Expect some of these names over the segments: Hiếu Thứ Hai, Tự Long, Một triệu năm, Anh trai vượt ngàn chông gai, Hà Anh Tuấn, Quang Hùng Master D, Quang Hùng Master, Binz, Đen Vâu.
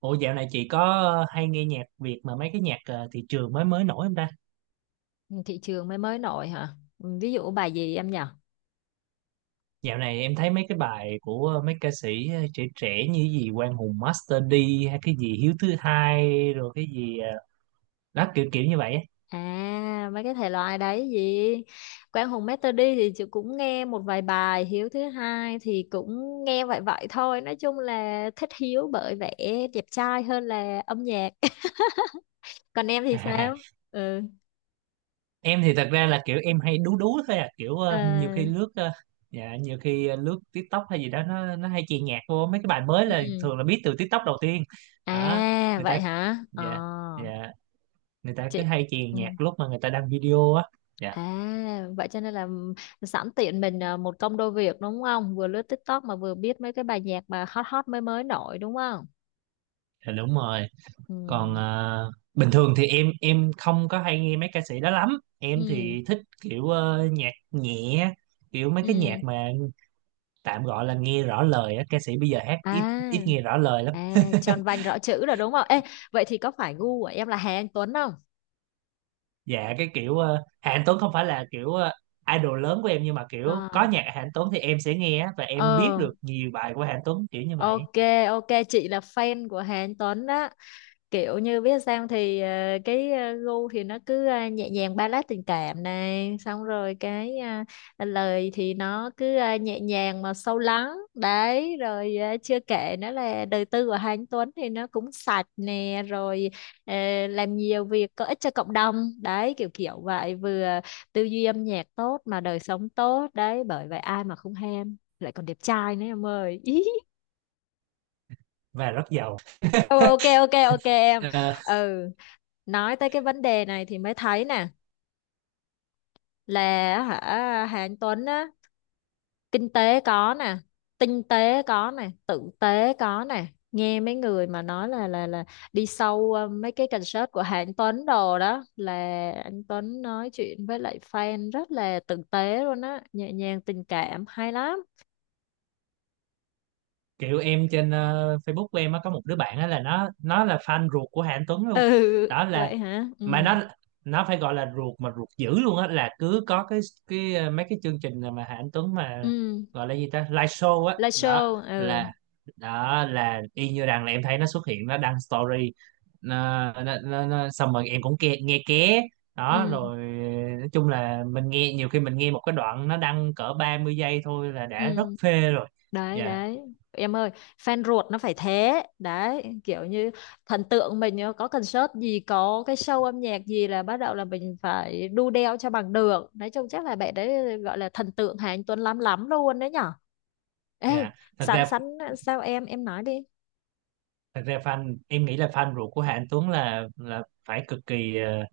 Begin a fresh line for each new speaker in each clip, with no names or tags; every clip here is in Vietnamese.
Ủa dạo này chị có hay nghe nhạc Việt mà mấy cái nhạc thị trường mới mới nổi không ta?
Thị trường mới mới nổi hả? Ừ, ví dụ bài gì em nhỉ?
Dạo này em thấy mấy cái bài của mấy ca sĩ trẻ trẻ như gì Quang Hùng Master D hay cái gì Hiếu Thứ Hai rồi cái gì đó kiểu kiểu như vậy á.
Mấy cái thể loại đấy gì. Quang Hùng Master Đi thì chị cũng nghe một vài bài. Hiếu Thứ Hai thì cũng nghe vậy vậy thôi, nói chung là thích Hiếu bởi vẻ đẹp trai hơn là âm nhạc. Còn em thì sao? Ừ.
Em thì thật ra là kiểu em hay đú đú thôi à, kiểu ờ, nhiều khi
à,
lướt ờ, dạ, nhiều khi lướt TikTok hay gì đó nó hay chèn nhạc vô mấy cái bài mới, là
ừ.
thường là biết từ TikTok đầu tiên. Đó,
à
người ta
vậy hả? ờ
dạ, dạ, người ta cứ
chị
hay chèn
Ừ.
nhạc lúc mà người ta đăng video á. Dạ,
À, vậy cho nên là sẵn tiện mình, một công đôi việc đúng không? Vừa lướt TikTok mà vừa biết mấy cái bài nhạc mà hot hot mới mới nổi đúng không?
dạ đúng rồi.
Ừ.
Còn bình thường thì em không có hay nghe mấy ca sĩ đó lắm. Em
Ừ.
thì thích kiểu nhạc nhẹ, kiểu mấy cái nhạc
Ừ.
mà tạm gọi là nghe rõ lời á. Ca sĩ bây giờ hát ít
À,
ít nghe rõ lời lắm.
tròn vành rõ chữ rồi đúng không? Ê, vậy thì có phải gu của em là Hà Anh Tuấn không?
Dạ cái kiểu Hà Anh Tuấn không phải là kiểu idol lớn của em, nhưng mà kiểu
À,
có nhạc Hà Anh Tuấn thì em sẽ nghe á, và em biết
ờ,
được nhiều bài của Hà Anh Tuấn kiểu như vậy
ok, ok, chị là fan của Hà Anh Tuấn đó. Kiểu như biết sao thì, gu thì nó cứ nhẹ nhàng, ballad tình cảm này, xong rồi cái lời thì nó cứ nhẹ nhàng mà sâu lắng đấy, rồi chưa kể nữa là đời tư của Hà Anh Tuấn thì nó cũng sạch nè, rồi ờ, làm nhiều việc có ích cho cộng đồng đấy kiểu kiểu vậy, vừa tư duy âm nhạc tốt mà đời sống tốt đấy, bởi vậy ai mà không ham, lại còn đẹp trai nữa em ơi.
và rất giàu.
Ừ, ok ok ok em.
Ờ,
Ừ, nói tới cái vấn đề này thì mới thấy nè, là, hả, Hà Anh Tuấn á, kinh tế có nè, tinh tế có nè, tử tế có nè, nghe mấy người mà nói là đi sâu mấy cái concert của Hà Anh Tuấn đồ đó là anh Tuấn nói chuyện với lại fan rất là tử tế luôn á, nhẹ nhàng tình cảm hay lắm.
kiểu em trên Facebook của em á, có một đứa bạn á là nó là fan ruột của Hà Anh Tuấn
Ừ.
luôn. Đó là
Vậy hả? Ừ.
mà nó phải gọi là ruột mà ruột dữ luôn á, là cứ có mấy cái chương trình mà Hà Anh Tuấn mà
Ừ,
gọi là gì ta, live show á,
live show. Ừ.
là đó là y như rằng là em thấy nó xuất hiện nó đăng story xong rồi em cũng nghe ké, đó
Ừ.
rồi nói chung là mình nghe, nhiều khi mình nghe một cái đoạn nó đăng cỡ 30 giây thôi là đã
Ừ,
rất phê rồi.
đấy
Dạ,
đấy em ơi, fan ruột nó phải thế, đấy kiểu như thần tượng mình á, có concert gì có cái show âm nhạc gì là bắt đầu là mình phải đu đeo cho bằng được, nói chung chắc là bạn đấy gọi là thần tượng Hà Anh Tuấn lắm lắm luôn đấy nhở. Ê,
dạ. thật
sẵn
ra
sẵn sao em nói đi.
Thật ra fan em nghĩ là fan ruột của Hà Anh Tuấn là phải cực kỳ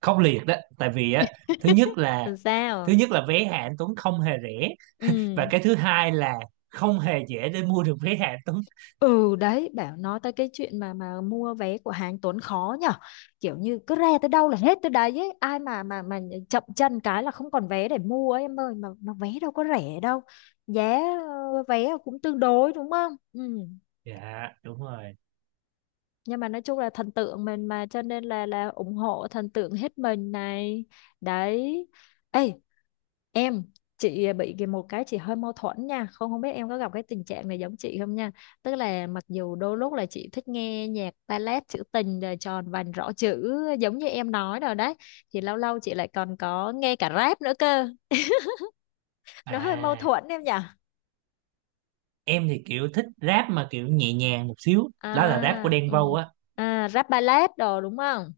khốc liệt đó, tại vì á, thứ nhất là
Làm
thứ
sao.
nhất là vé Hà Anh Tuấn không hề rẻ,
Ừ.
và cái thứ hai là không hề dễ để mua được vé Hà Anh Tuấn.
Ừ đấy, bảo nói tới cái chuyện mà mua vé của hàng Tuấn khó nhở, kiểu như cứ re tới đâu là hết tới đấy ấy. Ai mà chậm chân cái là không còn vé để mua ấy, em ơi, mà vé đâu có rẻ đâu, giá vé cũng tương đối đúng không. Ừ.
Dạ đúng rồi.
Nhưng mà nói chung là thần tượng mình mà cho nên là ủng hộ thần tượng hết mình này, đấy. Ê em, chị bị cái một cái chị hơi mâu thuẫn nha, không không biết em có gặp cái tình trạng này giống chị không nha, tức là mặc dù đôi lúc là chị thích nghe nhạc ballad trữ tình rồi tròn vành rõ chữ giống như em nói rồi đấy, thì lâu lâu chị lại còn có nghe cả rap nữa cơ. Nó hơi mâu
À,
thuẫn em nhỉ?
em thì kiểu thích rap mà kiểu nhẹ nhàng một xíu, đó là rap của
à
Đen
ừ.
Vâu á.
Rap ballad đồ đúng không.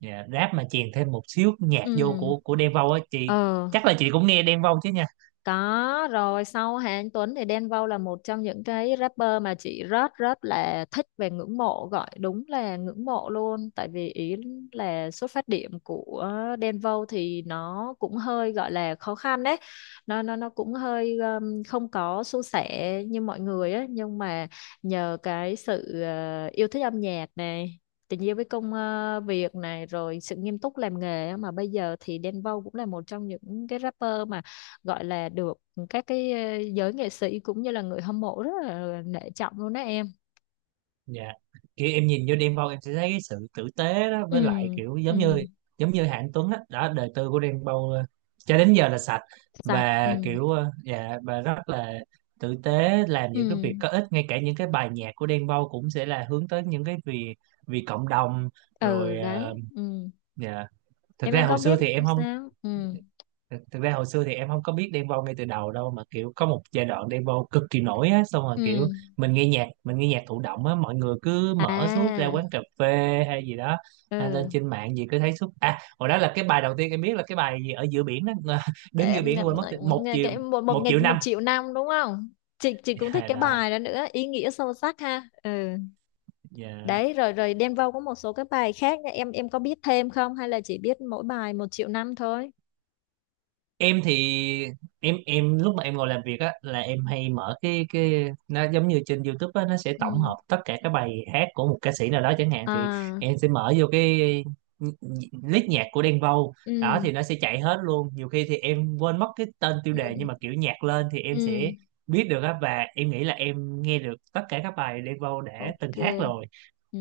Dạ rap mà chèn thêm một xíu nhạc vô
Ừ.
của Đen Vâu á chị,
ờ
chắc là chị cũng nghe Đen Vâu chứ nhỉ?
Có rồi, sau Hà Anh Tuấn thì Đen Vâu là một trong những cái rapper mà chị rất rất là thích và ngưỡng mộ, gọi đúng là ngưỡng mộ luôn, tại vì ý là xuất phát điểm của Đen Vâu thì nó cũng hơi gọi là khó khăn đấy, nó cũng hơi không có suôn sẻ như mọi người á, nhưng mà nhờ cái sự yêu thích âm nhạc này, tình yêu với công việc này, rồi sự nghiêm túc làm nghề á, mà bây giờ thì Đen Vâu cũng là một trong những cái rapper gọi là được các cái giới nghệ sĩ cũng như là người hâm mộ rất là nể trọng luôn đó em.
Dạ. Kiểu em nhìn vô Đen Vâu em sẽ thấy cái sự tử tế đó,
Ừ.
với lại kiểu giống như
Ừ.
Hạng Tuấn á, đó, đời tư của Đen Vâu cho đến giờ là sạch,
Sạch.
và
Ừ.
kiểu dạ, và rất là tử tế, làm những cái
Ừ.
việc có ích. Ngay cả những cái bài nhạc của Đen Vâu cũng sẽ là hướng tới những cái vì vì cộng đồng
Ừ,
rồi
đấy. Ừ.
dạ. Thực
Em
ra
có
hồi xưa
biết
thì em không
sao. Ừ.
Thực ra hồi xưa thì em không có biết Đen Vâu ngay từ đầu đâu, mà kiểu có một giai đoạn Đen Vâu cực kỳ nổi á, xong rồi kiểu
Ừ.
mình nghe nhạc thụ động á, mọi người cứ mở suốt ra quán
à
cà phê hay gì đó, hay lên
ừ.
trên mạng gì cứ thấy suốt. À hồi đó là cái bài đầu tiên em biết là cái bài gì ở giữa biển đó,
Cái
đứng giữa
em-
biển quên mất
nghe cái một một
một
ngày
triệu năm.
một triệu năm đúng không. Chị cũng thích
Yeah,
cái
đó.
bài đó nữa, ý nghĩa sâu sắc ha. Ừ.
Yeah.
Đấy, rồi rồi Đen Vâu có một số cái bài khác nha. Em có biết thêm không hay là chỉ biết mỗi bài một triệu năm thôi.
em thì em lúc mà em ngồi làm việc á là em hay mở cái, nó giống như trên YouTube á, nó sẽ tổng
Ừ.
hợp tất cả các bài hát của một ca sĩ nào đó chẳng hạn, thì
à
em sẽ mở vô cái list nhạc của Đen Vâu, đó
ừ.
thì nó sẽ chạy hết luôn. Nhiều khi thì em quên mất cái tên tiêu đề
Ừ.
nhưng mà kiểu nhạc lên thì em sẽ
Ừ.
biết được á, và em nghĩ là em nghe được tất cả các bài Đen Vâu đã từng hát
Ok.
rồi.
Ừ.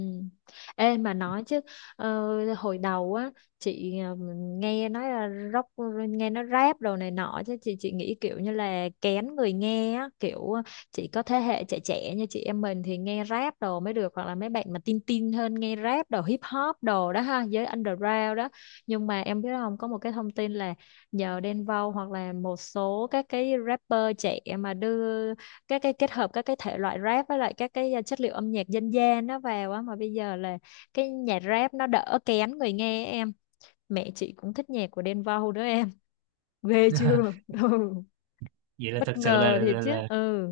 Ê mà nói chứ, hồi đầu á chị nghe nói là rock, nghe nó rap đồ này nọ, chứ chị nghĩ kiểu như là kén người nghe á, kiểu chỉ có thế hệ trẻ trẻ như chị em mình thì nghe rap đồ mới được, hoặc là mấy bạn mà tin tin hơn nghe rap đồ hip hop đồ đó ha, giới underground đó. Nhưng mà em biết không, có một cái thông tin là nhờ Đen Vâu hoặc là một số các cái rapper trẻ mà đưa các cái kết hợp các cái thể loại rap với lại các cái chất liệu âm nhạc dân gian nó vào á, mà bây giờ là cái nhạc rap nó đỡ kén người nghe em, mẹ chị cũng thích nhạc của Đen Vâu đó em, ghê chưa. Ừ.
Vậy là thật
Bất
sự là,
ngờ
là,
thiệt
là,
chứ.
là
Ừ.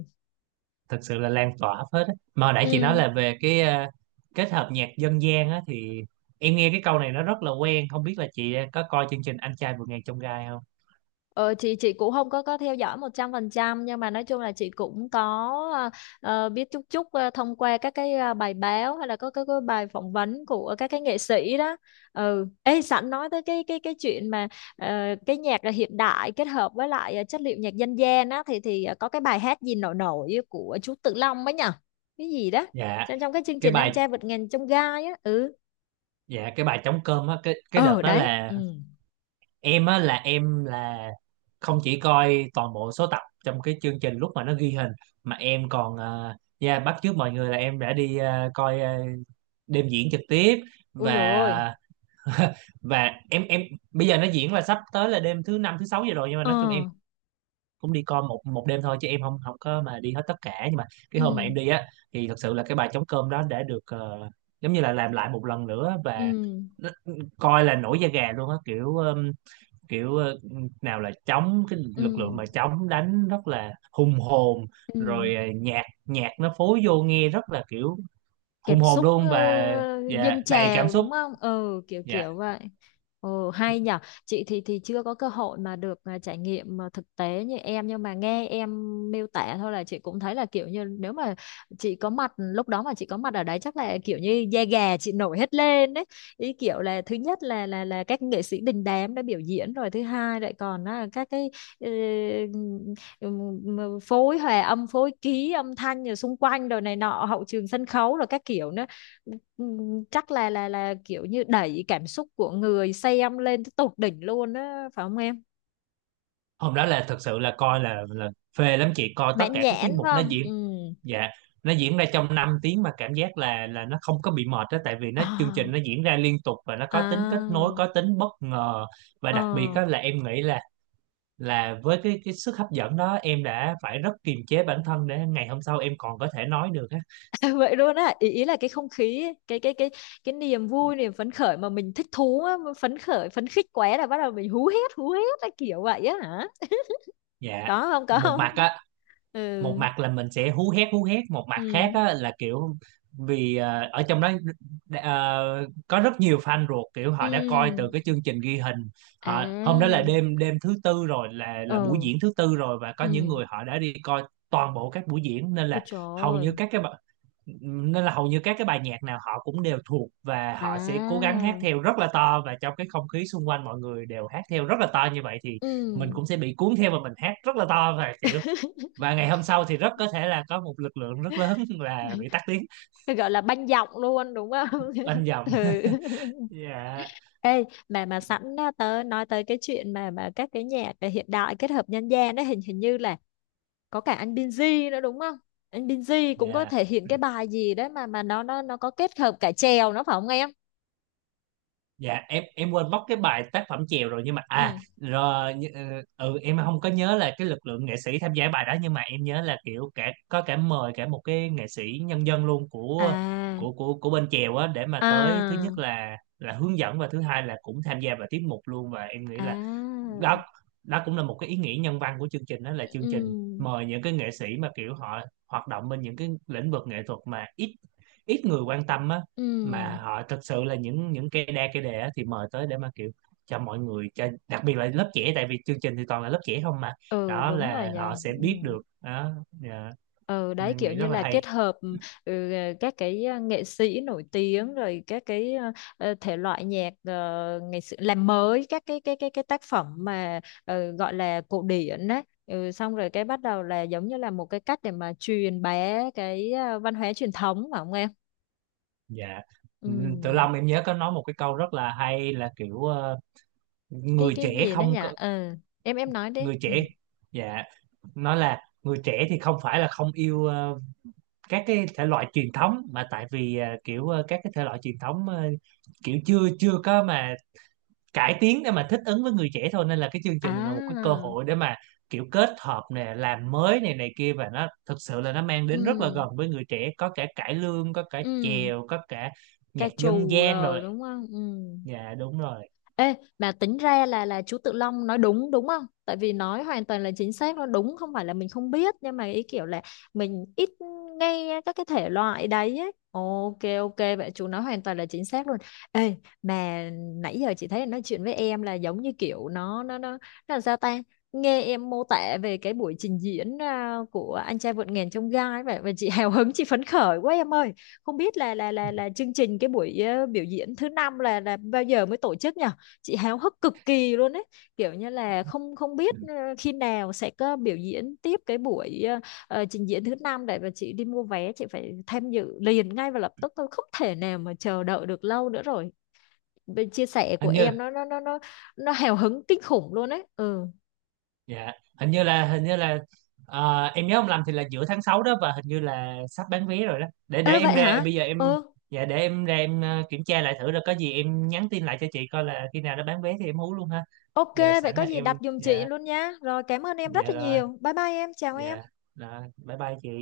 thật sự là lan tỏa hết á. Mà hồi nãy chị nói
Ừ.
là về cái kết hợp nhạc dân gian á, thì em nghe cái câu này nó rất là quen, không biết là chị có coi chương trình Anh trai vượt ngàn chông gai không?
Ờ, chị cũng không có theo dõi 100%, nhưng mà nói chung là chị cũng có ờ, biết chút chút, thông qua các cái bài báo hay là có các cái bài phỏng vấn của các cái nghệ sĩ đó. Ừ. Ê, sẵn nói tới cái chuyện mà ờ, cái nhạc là hiện đại kết hợp với lại chất liệu nhạc dân gian á, thì có cái bài hát gì nổi nổi của chú Tự Long ấy nhở? Cái gì đó?
dạ
Trong Trong cái chương
cái
trình
bài
Anh Trai Vượt Ngàn Chông Gai á. Ừ.
dạ cái bài trống cơm á, cái đợt
Ờ
đó
đấy.
là
Ừ.
em á là em là không chỉ coi toàn bộ số tập trong cái chương trình lúc mà nó ghi hình, mà em còn yeah, bắt chước mọi người là em đã đi coi đêm diễn trực tiếp,
Ui dồi ôi.
và và em bây giờ nó diễn là sắp tới là đêm thứ năm, thứ sáu giờ rồi, nhưng mà
Ờ.
nói chung em cũng đi coi một một đêm thôi chứ em không không có mà đi hết tất cả, nhưng mà cái hôm mà
Ừ.
em đi á thì thật sự là cái bài trống cơm đó đã được giống như là làm lại một lần nữa,
Ừ.
và nó- ừ, coi là nổi da gà luôn á, kiểu kiểu nào là trống, cái lực
Ừ.
lượng mà trống đánh rất là hùng hồn,
Ừ.
rồi nhạc nhạc nó phối vô nghe rất là kiểu hùng
Cảm
hồn
xúc
luôn, và
dâng
đầy cảm
trào
xúc.
đúng không, ừ, kiểu
Dạ
kiểu vậy. Ừ hay nhở. Chị thì chưa có cơ hội mà được, trải nghiệm mà thực tế như em, nhưng mà nghe em miêu tả thôi là chị cũng thấy là kiểu như nếu mà chị có mặt lúc đó, mà chị có mặt ở đấy chắc là kiểu như da gà chị nổi hết lên đấy, ý kiểu là thứ nhất là các nghệ sĩ đình đám đã biểu diễn rồi, thứ hai lại còn là các cái ờ, ừ, phối hòa âm phối ký âm thanh rồi xung quanh rồi này nọ hậu trường sân khấu rồi các kiểu nữa. Ừ, chắc là kiểu như đẩy cảm xúc của người xem lên tới tột đỉnh luôn á phải không em,
hôm đó là thật sự là coi là phê lắm chị, coi tất
mãn
cả các
nhãn
tiết
phải
mục nó
không.
diễn.
Ừ.
Dạ nó diễn ra trong 5 tiếng mà cảm giác là nó không có bị mệt đó, tại vì nó chương
À,
trình nó diễn ra liên tục và nó có tính kết nối,
à,
có tính bất ngờ. Và đặc biệt
ờ.
đó là em nghĩ là với cái sức hấp dẫn đó em đã phải rất kiềm chế bản thân để ngày hôm sau em còn có thể nói được á.
Vậy luôn á, ý, là cái không khí ấy, cái niềm vui niềm phấn khởi mà mình thích thú á, mà phấn khởi phấn khích quá là bắt đầu mình hú hét hú hét, cái kiểu vậy á hả?
Dạ
Có không, có
một
không?
mặt á
Ừ.
một mặt là mình sẽ hú hét hú hét, một mặt khác
Ừ.
á, là kiểu vì ở trong đó có rất nhiều fan ruột, kiểu họ đã coi
Ừ.
từ cái chương trình ghi hình.
À,
Họ hôm đó là đêm đêm thứ tư rồi, là buổi
ờ,
diễn thứ tư rồi, và có những
ừ,
người họ đã đi coi toàn bộ các buổi diễn, nên
ôi
là
trời
hầu
ơi.
như các cái bài- nên là hầu như các cái bài nhạc nào họ cũng đều thuộc, và họ sẽ cố gắng hát
À,
theo rất là to, và trong cái không khí xung quanh mọi người đều hát theo rất là to như vậy, thì
ừ.
mình cũng sẽ bị cuốn theo và mình hát rất là to, và kiểu và ngày hôm sau thì rất có thể là có một lực lượng rất lớn là bị tắt tiếng
Cái gọi là banh giọng luôn đúng không?
bên dòng.
Ừ.
Dạ,
Ê, mà sẵn á, tớ nói tới cái chuyện mà các cái nhạc hiện đại kết hợp dân gian đấy, hình hình như là có cả anh Binz nữa đúng không? Anh Binz cũng có
dạ,
thể hiện cái bài gì đấy mà nó có kết hợp cả chèo nó phải không em?
dạ, em quên mất cái bài tác phẩm chèo rồi, nhưng mà à
Ừ.
rồi ừ em không có nhớ là cái lực lượng nghệ sĩ tham gia bài đó, nhưng mà em nhớ là kiểu cả có, cả mời cả một cái nghệ sĩ nhân dân luôn
À,
của bên chèo á, để mà tới, thứ
à,
nhất là hướng dẫn và thứ hai là cũng tham gia vào tiết mục luôn, và em nghĩ
à,
là đó đó cũng là một cái ý nghĩa nhân văn của chương trình. Đó là
ừ,
chương trình mời những cái nghệ sĩ mà kiểu họ hoạt động bên những cái lĩnh vực nghệ thuật mà ít ít người quan tâm á,
ừ.
mà họ thật sự là những cây đa cây đề á, thì mời tới để mà kiểu cho mọi người, cho đặc biệt là lớp trẻ, tại vì chương trình thì toàn là lớp trẻ không mà,
Ừ
đó
đúng rồi
là họ
nhờ.
sẽ
Ừ.
biết được, đó dạ.
Ừ
Nên
đấy
em
kiểu
nghĩ rất
như
là
là
hay.
kết hợp, ừ, các cái nghệ sĩ nổi tiếng rồi các cái thể loại nhạc ngày xưa, làm mới các cái tác phẩm mà gọi là cổ điển đấy, ừ, xong rồi cái bắt đầu là giống như là một cái cách để mà truyền bá cái văn hóa truyền thống phải không em.
Dạ. Ừ, Tự
Ừ.
Long em nhớ có nói một cái câu rất là hay, là kiểu
Cái
người trẻ
gì nữa nhỉ.
không có
Ừ. Em nói đi.
người
Ừ.
trẻ dạ, nó là người trẻ thì không phải là không yêu các cái thể loại truyền thống, mà tại vì kiểu các cái thể loại truyền thống kiểu chưa chưa có mà cải tiến để mà thích ứng với người trẻ thôi, nên là cái chương trình này là một cái cơ
à
hội để mà kiểu kết hợp nè, làm mới này này kia, và nó thực sự là nó mang đến rất là
ừ.
gần với người trẻ. Có cả cải lương, có cả
Ừ.
chèo, có cả
Ca
nhạc dân
trù
gian rồi.
rồi đúng không. Ừ.
Dạ đúng rồi.
Ê, mà tính ra là chú Tự Long nói đúng đúng không? Tại vì nói hoàn toàn là chính xác, nó đúng, không phải là mình không biết, nhưng mà ý kiểu là mình ít nghe các cái thể loại đấy ấy. Ok ok, vậy chú nói hoàn toàn là chính xác luôn. Ê, mà nãy giờ chị thấy nói chuyện với em là giống như kiểu nó là sao ta? Nghe em mô tả về cái buổi trình diễn, của Anh Trai Vượt Ngàn Chông Gai vậy và chị hào hứng chị phấn khởi quá em ơi. Không biết là chương trình cái buổi biểu diễn thứ năm là bao giờ mới tổ chức nhỉ? Chị háo hức cực kỳ luôn ấy, kiểu như là không không biết khi nào sẽ có biểu diễn tiếp cái buổi trình diễn thứ năm để mà chị đi mua vé, chị phải tham dự liền ngay và lập tức thôi, không thể nào mà chờ đợi được lâu nữa rồi. Bên chia sẻ của
Hình như
em nó nó hào hứng kinh khủng luôn ấy. Ừ.
Dạ, hình như là em nhớ không lầm thì là giữa tháng 6 đó, và hình như là sắp bán vé rồi đó. Để
Ê
em
vậy
ra
hả?
bây giờ em
Ừ.
dạ để em ra em kiểm tra lại thử, rồi có gì em nhắn tin lại cho chị coi là khi nào nó bán vé thì em hú luôn ha.
Ok,
Giờ
vậy
sẵn
có
là
gì đặt
em
giùm chị
dạ
luôn nha, rồi cảm ơn em rất
dạ
là
rồi,
nhiều, bye bye em, chào em.
dạ rồi, bye bye chị.